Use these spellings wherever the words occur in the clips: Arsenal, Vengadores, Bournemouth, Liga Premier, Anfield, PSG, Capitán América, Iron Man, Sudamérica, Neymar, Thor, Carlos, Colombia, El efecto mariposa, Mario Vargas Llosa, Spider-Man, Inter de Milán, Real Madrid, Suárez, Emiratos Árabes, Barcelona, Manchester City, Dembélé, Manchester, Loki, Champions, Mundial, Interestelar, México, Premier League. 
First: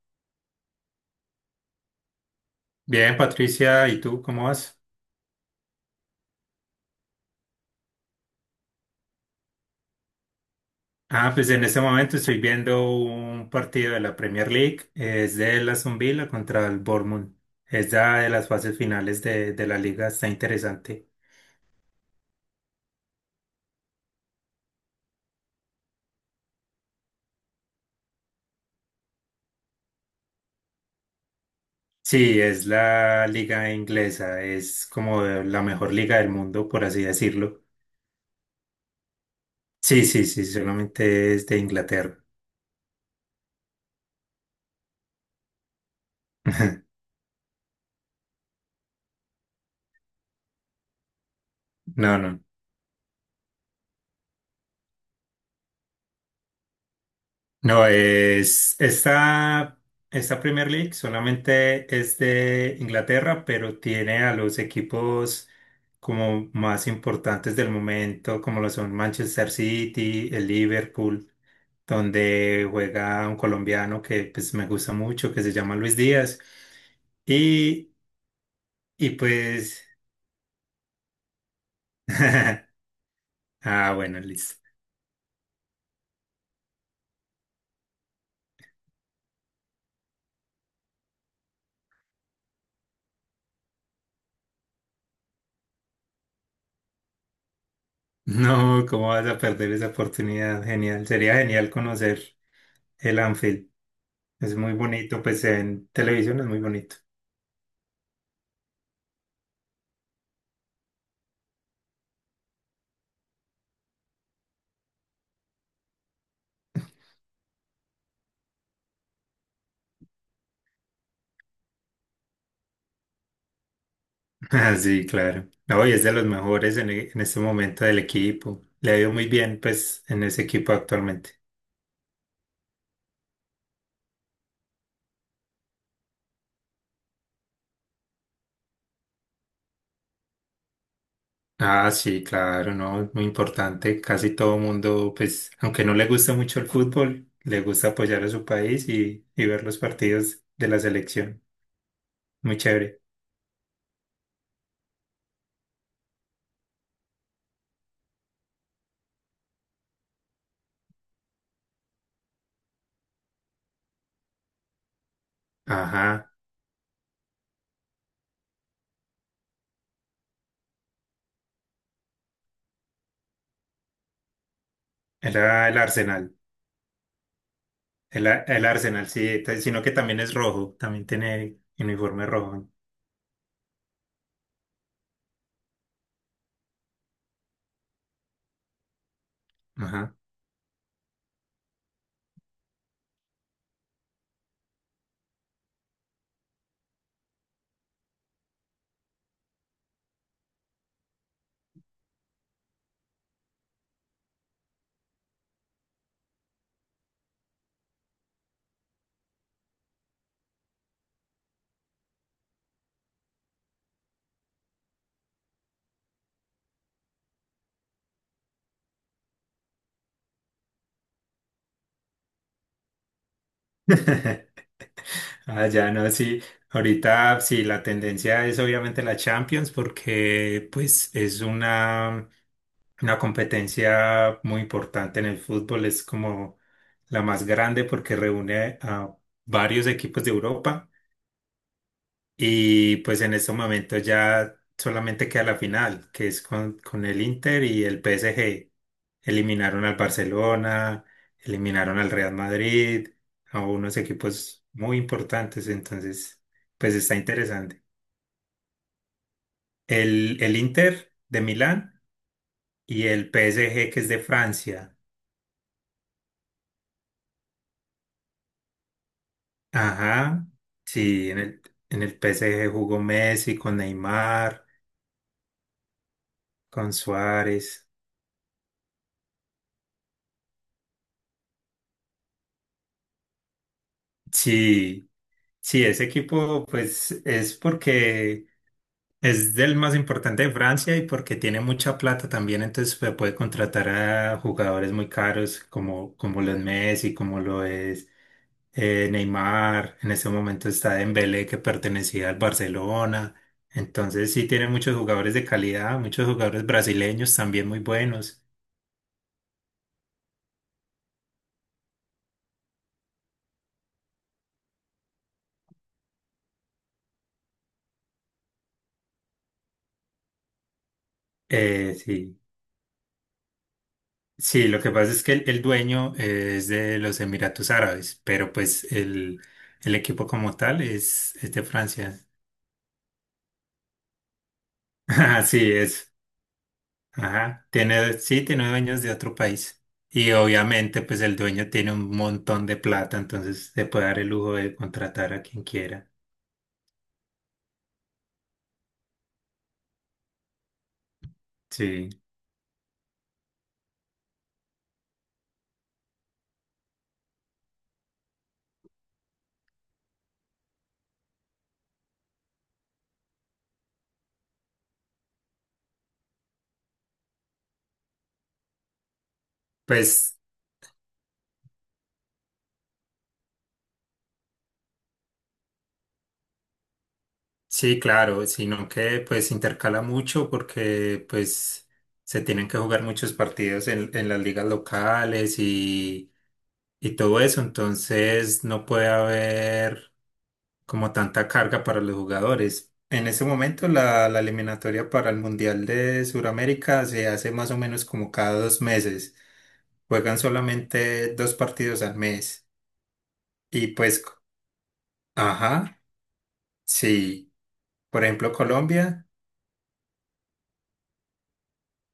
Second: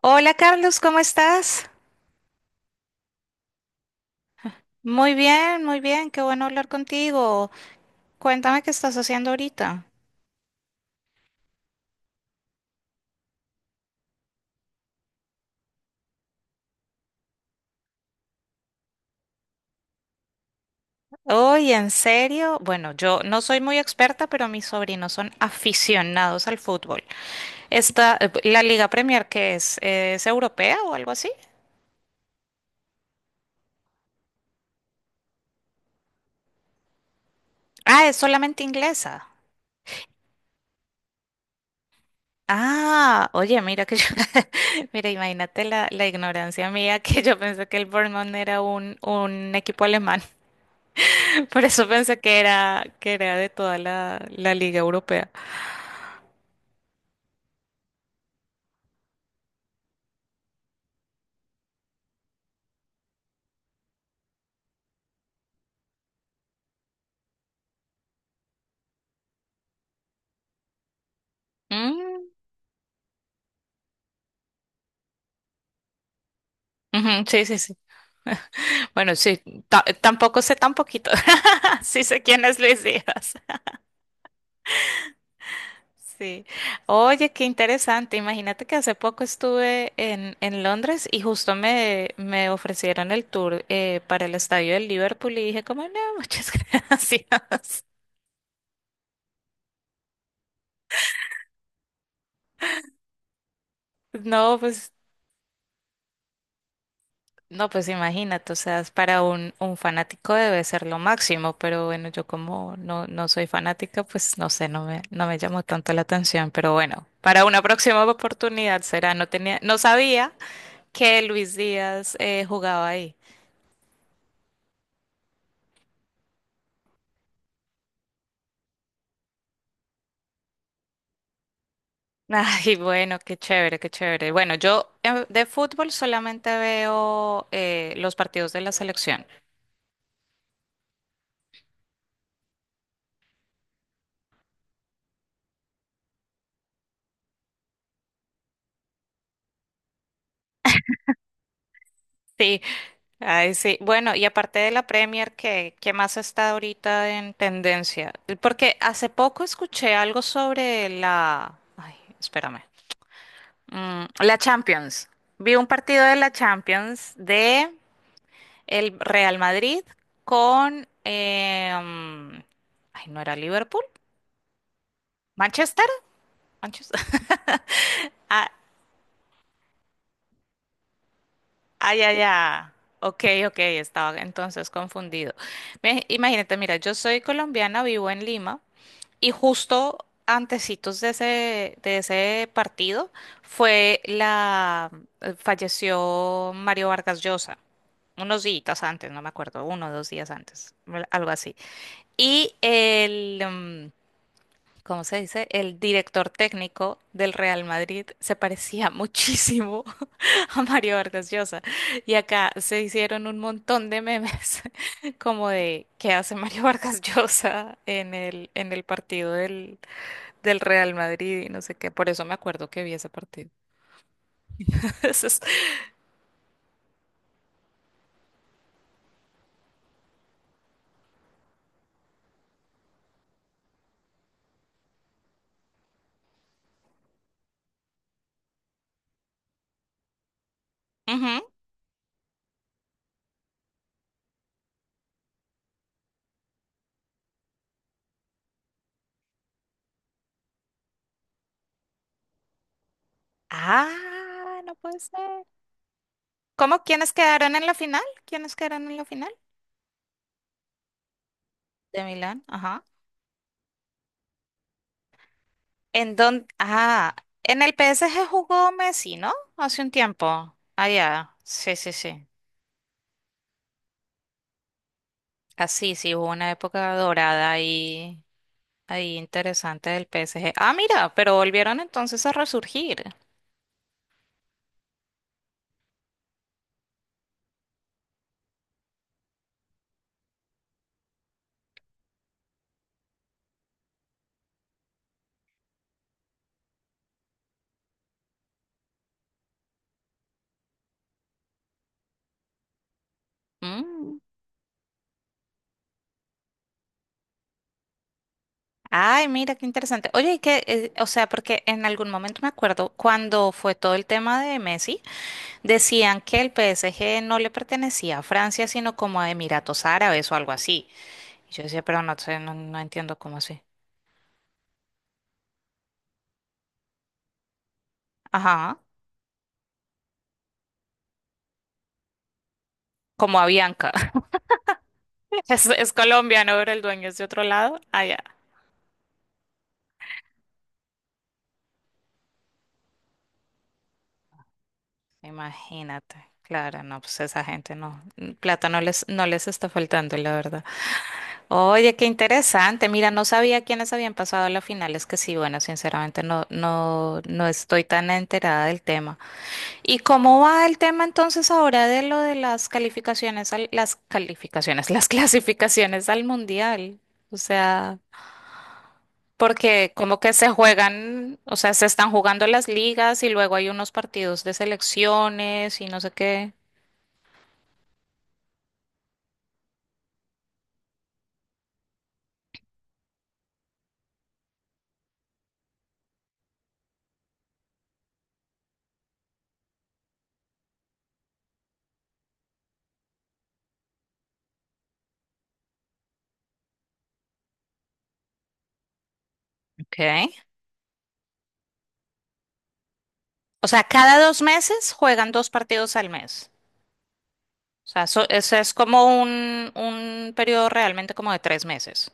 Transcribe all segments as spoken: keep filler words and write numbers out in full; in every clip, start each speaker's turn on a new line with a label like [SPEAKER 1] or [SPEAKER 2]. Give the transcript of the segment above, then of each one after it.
[SPEAKER 1] Hola Carlos, ¿cómo estás?
[SPEAKER 2] Bien, Patricia, ¿y tú cómo vas?
[SPEAKER 1] Muy bien, muy bien, qué bueno hablar contigo. Cuéntame qué estás haciendo ahorita.
[SPEAKER 2] Ah, pues en este momento estoy viendo un partido de la Premier League. Es de la Aston Villa contra el Bournemouth. Es la de las fases finales de, de la liga, está interesante.
[SPEAKER 1] Oye, ¿en serio? Bueno, yo no soy muy experta, pero mis sobrinos son aficionados al fútbol. Esta, eh, la Liga Premier, ¿qué es? Eh, ¿Es europea o algo así?
[SPEAKER 2] Sí, es la liga inglesa, es como la mejor liga del mundo, por así decirlo.
[SPEAKER 1] Ah, es solamente inglesa.
[SPEAKER 2] Sí, sí, sí, solamente es de Inglaterra.
[SPEAKER 1] Ah, oye, mira que yo, mira, imagínate la, la ignorancia mía, que yo pensé que el Bournemouth era un, un equipo alemán. Por eso
[SPEAKER 2] No,
[SPEAKER 1] pensé
[SPEAKER 2] no.
[SPEAKER 1] que era, que era de toda la, la Liga Europea.
[SPEAKER 2] No, es esta, esta Premier League solamente es de Inglaterra, pero tiene a los equipos como más importantes del momento, como lo son Manchester City, el Liverpool,
[SPEAKER 1] Mm,
[SPEAKER 2] donde juega un colombiano que pues me gusta mucho, que se llama Luis Díaz.
[SPEAKER 1] ujú, sí, sí, sí.
[SPEAKER 2] Y, y
[SPEAKER 1] Bueno, sí,
[SPEAKER 2] pues,
[SPEAKER 1] ta- tampoco sé tan poquito. Sí sé quién es Luis Díaz.
[SPEAKER 2] ah, bueno, listo.
[SPEAKER 1] Sí. Oye, qué interesante. Imagínate que hace poco estuve en, en Londres y justo me, me ofrecieron el tour eh, para el estadio del Liverpool y dije como, no, muchas gracias.
[SPEAKER 2] No, ¿cómo vas a perder esa oportunidad? Genial, sería genial conocer el Anfield. Es
[SPEAKER 1] No,
[SPEAKER 2] muy
[SPEAKER 1] pues
[SPEAKER 2] bonito, pues en televisión es muy bonito.
[SPEAKER 1] no, pues imagínate, o sea, es para un, un fanático, debe ser lo máximo, pero bueno, yo como no, no soy fanática, pues no sé, no me, no me llamó tanto la atención, pero bueno, para una próxima oportunidad será, no tenía, no sabía que Luis Díaz, eh, jugaba ahí.
[SPEAKER 2] Ah, sí, claro. No, y es de los mejores en, e- en este momento del equipo. Le ha ido muy bien, pues, en ese equipo actualmente.
[SPEAKER 1] Ay, bueno, qué chévere, qué chévere. Bueno, yo, eh, de fútbol solamente veo, eh, los partidos de la selección.
[SPEAKER 2] Ah, sí, claro, no, es muy importante. Casi todo mundo, pues, aunque no le gusta mucho el fútbol, le gusta apoyar a su país y, y ver los partidos de la selección. Muy
[SPEAKER 1] Sí,
[SPEAKER 2] chévere.
[SPEAKER 1] ay, sí. Bueno, y aparte de la Premier, ¿qué, qué más está ahorita en tendencia? Porque hace poco escuché algo sobre la... Ay, espérame. Mm, la Champions. Vi un partido de la
[SPEAKER 2] Ajá,
[SPEAKER 1] Champions de el Real Madrid con... em, ay, ¿no era Liverpool?
[SPEAKER 2] era el
[SPEAKER 1] ¿Manchester?
[SPEAKER 2] Arsenal.
[SPEAKER 1] ¿Manchester?
[SPEAKER 2] El, a-
[SPEAKER 1] Ah,
[SPEAKER 2] el Arsenal, sí, t- sino que también es rojo, también tiene
[SPEAKER 1] ay,
[SPEAKER 2] uniforme
[SPEAKER 1] ya,
[SPEAKER 2] rojo.
[SPEAKER 1] ay. Ok, ok, estaba entonces confundido. Me- Imagínate, mira, yo soy colombiana, vivo en Lima. Y justo
[SPEAKER 2] Ajá.
[SPEAKER 1] antecitos de ese, de ese partido fue la, eh, falleció Mario Vargas Llosa, unos días antes, no me acuerdo, uno o dos días antes, al- algo así. Y el, mm, ¿cómo se dice? El director técnico del Real Madrid se parecía muchísimo a Mario Vargas Llosa. Y acá se hicieron un montón de memes como de qué hace Mario Vargas Llosa en el, en el partido del del Real Madrid y no sé qué. Por eso me acuerdo que vi ese partido. Eso es-
[SPEAKER 2] Ah, ya no, sí. Ahorita sí, la tendencia es obviamente la Champions porque pues es una, una competencia muy importante en el fútbol. Es como la más grande porque reúne a varios equipos de Europa
[SPEAKER 1] Ujú.
[SPEAKER 2] y pues en este momento ya solamente queda la final, que es con, con el Inter y el P S G. Eliminaron al Barcelona, eliminaron al Real Madrid, a unos
[SPEAKER 1] Ah,
[SPEAKER 2] equipos
[SPEAKER 1] no
[SPEAKER 2] muy
[SPEAKER 1] puede ser.
[SPEAKER 2] importantes, entonces,
[SPEAKER 1] ¿Cómo?
[SPEAKER 2] pues
[SPEAKER 1] ¿Quiénes
[SPEAKER 2] está
[SPEAKER 1] quedaron en la
[SPEAKER 2] interesante.
[SPEAKER 1] final? ¿Quiénes quedaron en la final?
[SPEAKER 2] El, el Inter de Milán
[SPEAKER 1] De Milán, ajá.
[SPEAKER 2] y el P S G que es de Francia.
[SPEAKER 1] ¿En dónde? Ah, en el P S G jugó Messi, ¿no? Hace un
[SPEAKER 2] Ajá,
[SPEAKER 1] tiempo. Ah,
[SPEAKER 2] sí,
[SPEAKER 1] ya.
[SPEAKER 2] en el,
[SPEAKER 1] Sí, sí,
[SPEAKER 2] en el
[SPEAKER 1] sí.
[SPEAKER 2] P S G jugó Messi con Neymar,
[SPEAKER 1] Así, sí, sí, hubo una
[SPEAKER 2] con
[SPEAKER 1] época dorada
[SPEAKER 2] Suárez.
[SPEAKER 1] ahí, ahí interesante del P S G. Ah, mira, pero volvieron entonces a resurgir.
[SPEAKER 2] Sí, sí, ese equipo pues es porque es del más importante de Francia y porque tiene mucha plata también, entonces se puede contratar a jugadores muy caros como, como lo es Messi, como lo es eh, Neymar. En este momento está Dembélé que pertenecía al Barcelona.
[SPEAKER 1] Mm.
[SPEAKER 2] Entonces sí tiene muchos jugadores de calidad, muchos jugadores brasileños también muy buenos.
[SPEAKER 1] Ay, mira, qué interesante. Oye, y que, eh, o sea, porque en algún momento me acuerdo cuando fue todo el tema de Messi, decían que el P S G no le pertenecía a Francia, sino como a Emiratos Árabes o algo así. Y yo decía,
[SPEAKER 2] Eh,
[SPEAKER 1] pero no
[SPEAKER 2] sí.
[SPEAKER 1] sé, no, no entiendo cómo así.
[SPEAKER 2] Sí, lo que pasa es que el, el dueño eh, es de los Emiratos Árabes, pero
[SPEAKER 1] Ajá,
[SPEAKER 2] pues el, el equipo como tal es, es de Francia.
[SPEAKER 1] como a Bianca. Es,
[SPEAKER 2] Sí,
[SPEAKER 1] es
[SPEAKER 2] es.
[SPEAKER 1] colombiano, pero el dueño es de otro
[SPEAKER 2] Ajá,
[SPEAKER 1] lado.
[SPEAKER 2] tiene,
[SPEAKER 1] Allá.
[SPEAKER 2] sí, tiene dueños de otro país. Y obviamente, pues el dueño tiene un montón de plata, entonces se puede dar el lujo de contratar a quien quiera.
[SPEAKER 1] Imagínate. Claro, no, pues esa gente no, plata no les, no les está faltando, la verdad. Oye, qué
[SPEAKER 2] Sí,
[SPEAKER 1] interesante. Mira, no sabía quiénes habían pasado a la final. Es que sí, bueno, sinceramente no, no, no estoy tan enterada del tema. ¿Y cómo va el tema entonces ahora de lo de las calificaciones al- las calificaciones, las clasificaciones al mundial? O sea, porque como que
[SPEAKER 2] pues
[SPEAKER 1] se juegan, o sea, se están jugando las ligas y luego hay unos partidos de selecciones y no sé qué.
[SPEAKER 2] sí, claro, sino que pues intercala mucho porque pues se tienen que jugar muchos partidos en, en las ligas locales y, y todo eso, entonces no puede haber como tanta carga para los jugadores. En ese momento la, la eliminatoria para el Mundial de Sudamérica se hace más o menos como cada dos meses. Juegan
[SPEAKER 1] Ok.
[SPEAKER 2] solamente dos partidos al mes.
[SPEAKER 1] O sea,
[SPEAKER 2] Y
[SPEAKER 1] cada
[SPEAKER 2] pues, c-
[SPEAKER 1] dos meses juegan dos partidos
[SPEAKER 2] ajá,
[SPEAKER 1] al mes.
[SPEAKER 2] sí.
[SPEAKER 1] O sea, eso,
[SPEAKER 2] Por ejemplo,
[SPEAKER 1] eso es como
[SPEAKER 2] Colombia,
[SPEAKER 1] un, un periodo realmente como de tres meses.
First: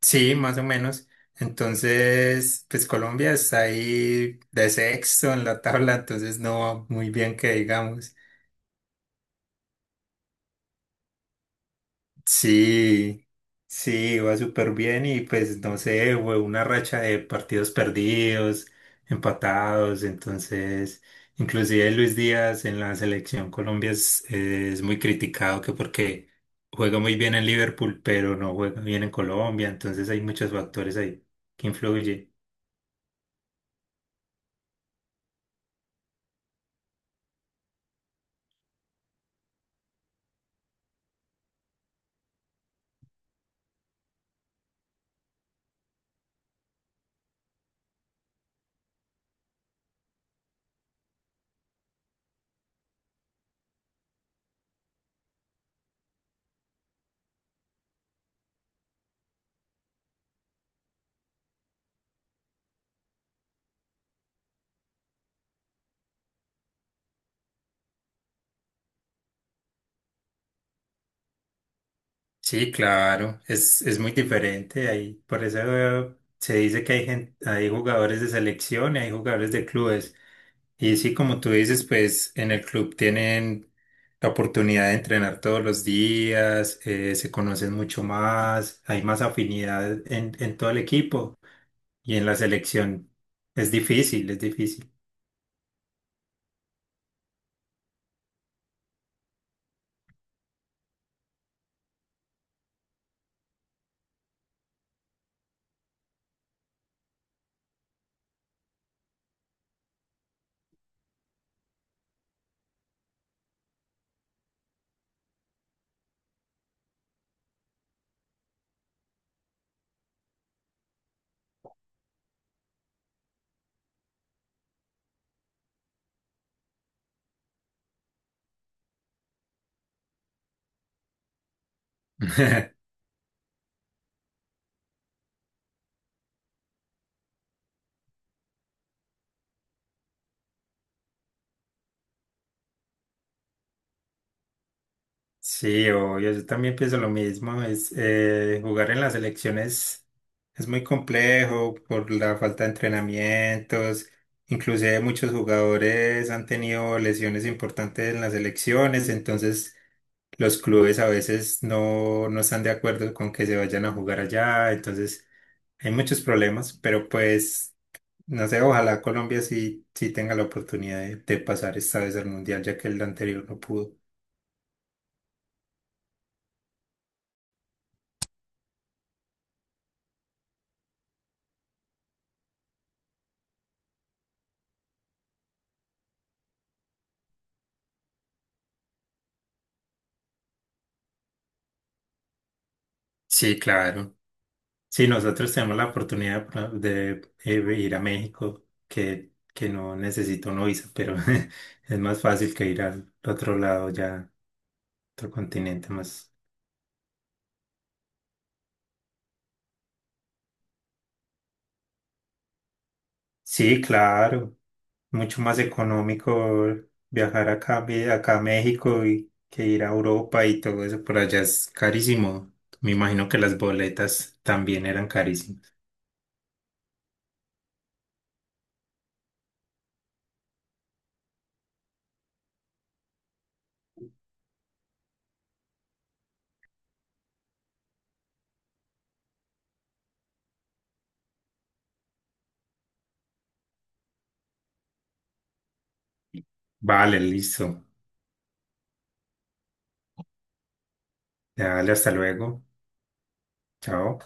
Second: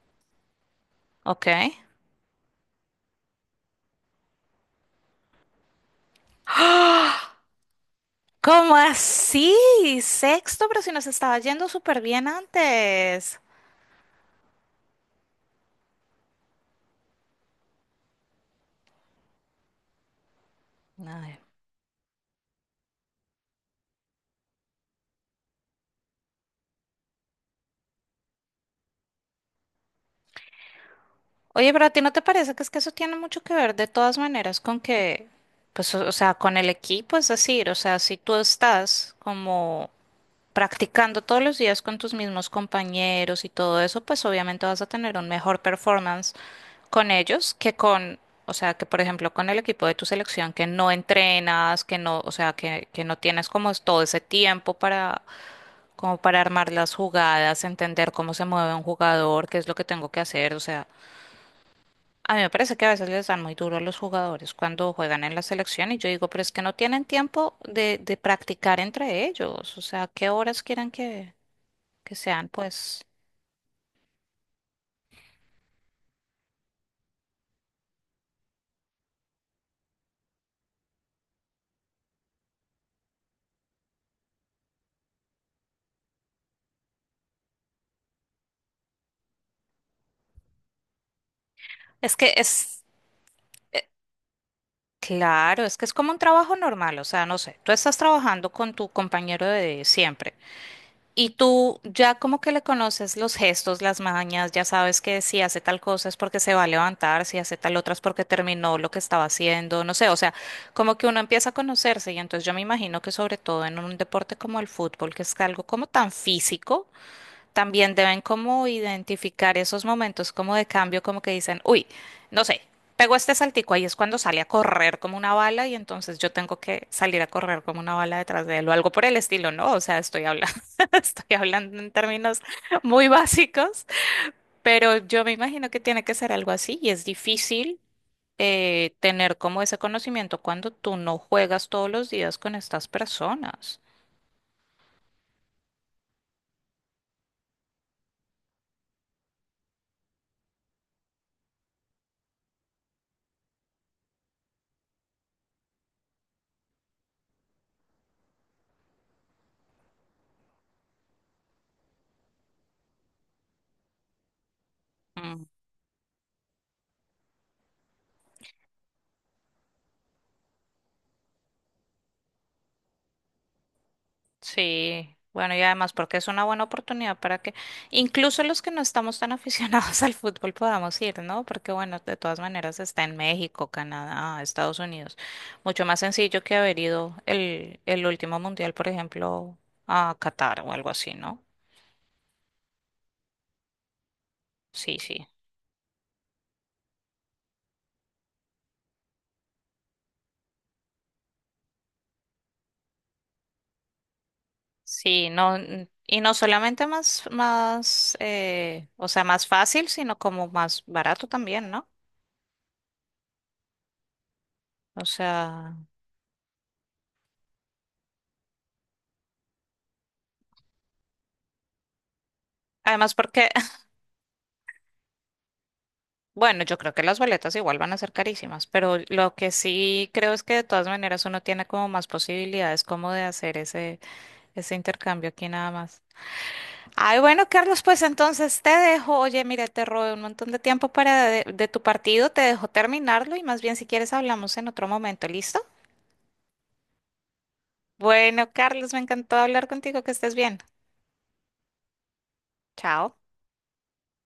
[SPEAKER 2] sí, más o menos.
[SPEAKER 1] Ok.
[SPEAKER 2] Entonces, pues Colombia está ahí de sexto en la tabla, entonces no va muy bien
[SPEAKER 1] ¡Ah!
[SPEAKER 2] que digamos.
[SPEAKER 1] ¿Cómo así? Sexto, pero si nos estaba yendo súper bien
[SPEAKER 2] Sí,
[SPEAKER 1] antes.
[SPEAKER 2] sí, iba súper bien y pues no sé, fue una racha de partidos perdidos, empatados, entonces
[SPEAKER 1] Ay.
[SPEAKER 2] inclusive Luis Díaz en la selección Colombia es, es muy criticado que porque juega muy bien en Liverpool, pero no juega bien en Colombia, entonces hay muchos factores ahí que
[SPEAKER 1] Oye, pero a ti no te
[SPEAKER 2] influyen.
[SPEAKER 1] parece que es que eso tiene mucho que ver de todas maneras con que, pues, o, o sea, con el equipo, es decir, o sea, si tú estás como practicando todos los días con tus mismos compañeros y todo eso, pues obviamente vas a tener un mejor performance con ellos que con, o sea, que por ejemplo con el equipo de tu selección que no entrenas, que no, o sea, que, que no tienes como es todo ese tiempo para, como para armar las jugadas, entender cómo se mueve un jugador, qué es lo que tengo que hacer, o sea, a mí me parece que a veces les dan muy duro a los jugadores cuando juegan en la selección y yo digo, pero es que no tienen tiempo de, de practicar entre ellos, o sea, ¿qué horas quieren que, que sean?
[SPEAKER 2] Sí,
[SPEAKER 1] Pues
[SPEAKER 2] claro, es, es muy diferente ahí, por eso eh, se dice que hay gente, hay jugadores de selección y hay jugadores de clubes. Y sí, como tú dices, pues en el club tienen la oportunidad de entrenar todos los días, eh, se conocen mucho más, hay más afinidad en, en todo el equipo
[SPEAKER 1] es
[SPEAKER 2] y en
[SPEAKER 1] que
[SPEAKER 2] la
[SPEAKER 1] es...
[SPEAKER 2] selección. Es difícil, es difícil.
[SPEAKER 1] Claro, es que es como un trabajo normal, o sea, no sé, tú estás trabajando con tu compañero de siempre y tú ya como que le conoces los gestos, las mañas, ya sabes que si hace tal cosa es porque se va a levantar, si hace tal otra es porque terminó lo que estaba haciendo, no sé, o sea, como que uno empieza a conocerse y entonces yo me imagino que sobre todo en un deporte como el fútbol, que es algo como tan físico, también deben como identificar esos momentos como de cambio, como que dicen, uy, no sé, pegó este saltico, ahí es cuando sale a correr como una bala y entonces yo tengo que salir a correr como una bala detrás de él o algo por el estilo, ¿no? O sea, estoy hablando, estoy hablando en términos muy básicos, pero yo me imagino que tiene que ser algo así y es difícil. Eh, tener como ese conocimiento cuando tú no juegas todos los días con estas personas.
[SPEAKER 2] Sí, obvio, yo también pienso lo mismo. Es, eh, jugar en las selecciones es muy complejo por la falta de entrenamientos. Inclusive muchos jugadores han tenido lesiones importantes en las selecciones, entonces los clubes a veces no, no están de acuerdo con que se vayan a jugar allá, entonces
[SPEAKER 1] Mm.
[SPEAKER 2] hay muchos problemas, pero pues no sé, ojalá Colombia sí, sí tenga la oportunidad de, de pasar esta vez al Mundial, ya que el anterior no pudo.
[SPEAKER 1] Sí, bueno, y además porque es una buena oportunidad para que incluso los que no estamos tan aficionados al fútbol podamos ir, ¿no? Porque bueno, de todas maneras está en México, Canadá, Estados Unidos. Mucho más sencillo que haber ido el, el último mundial, por ejemplo, a Qatar o algo así, ¿no?
[SPEAKER 2] Sí, claro.
[SPEAKER 1] Sí,
[SPEAKER 2] Sí,
[SPEAKER 1] sí.
[SPEAKER 2] nosotros tenemos la oportunidad de, de eh, ir a México, que, que no necesito una visa, pero es más fácil que ir al otro lado ya,
[SPEAKER 1] Sí,
[SPEAKER 2] otro
[SPEAKER 1] no, n-
[SPEAKER 2] continente
[SPEAKER 1] y
[SPEAKER 2] más.
[SPEAKER 1] no solamente más, más, eh, o sea, más fácil, sino como más barato también, ¿no?
[SPEAKER 2] Sí, claro.
[SPEAKER 1] O
[SPEAKER 2] Mucho más
[SPEAKER 1] sea,
[SPEAKER 2] económico viajar acá, a Me- acá a México y que ir a Europa y todo eso por allá es carísimo. Me
[SPEAKER 1] además
[SPEAKER 2] imagino que
[SPEAKER 1] porque
[SPEAKER 2] las boletas también eran carísimas.
[SPEAKER 1] bueno, yo creo que las boletas igual van a ser carísimas, pero lo que sí creo es que de todas maneras uno tiene como más posibilidades como de hacer ese, ese intercambio aquí nada más. Ay, bueno, Carlos, pues entonces te dejo. Oye, mira, te robé un montón de tiempo para de, de tu partido, te dejo terminarlo y más bien si quieres hablamos en otro momento, ¿listo?
[SPEAKER 2] Vale, listo.
[SPEAKER 1] Bueno, Carlos, me encantó hablar contigo, que estés bien.
[SPEAKER 2] Dale, hasta luego.
[SPEAKER 1] Chao.
[SPEAKER 2] Chao.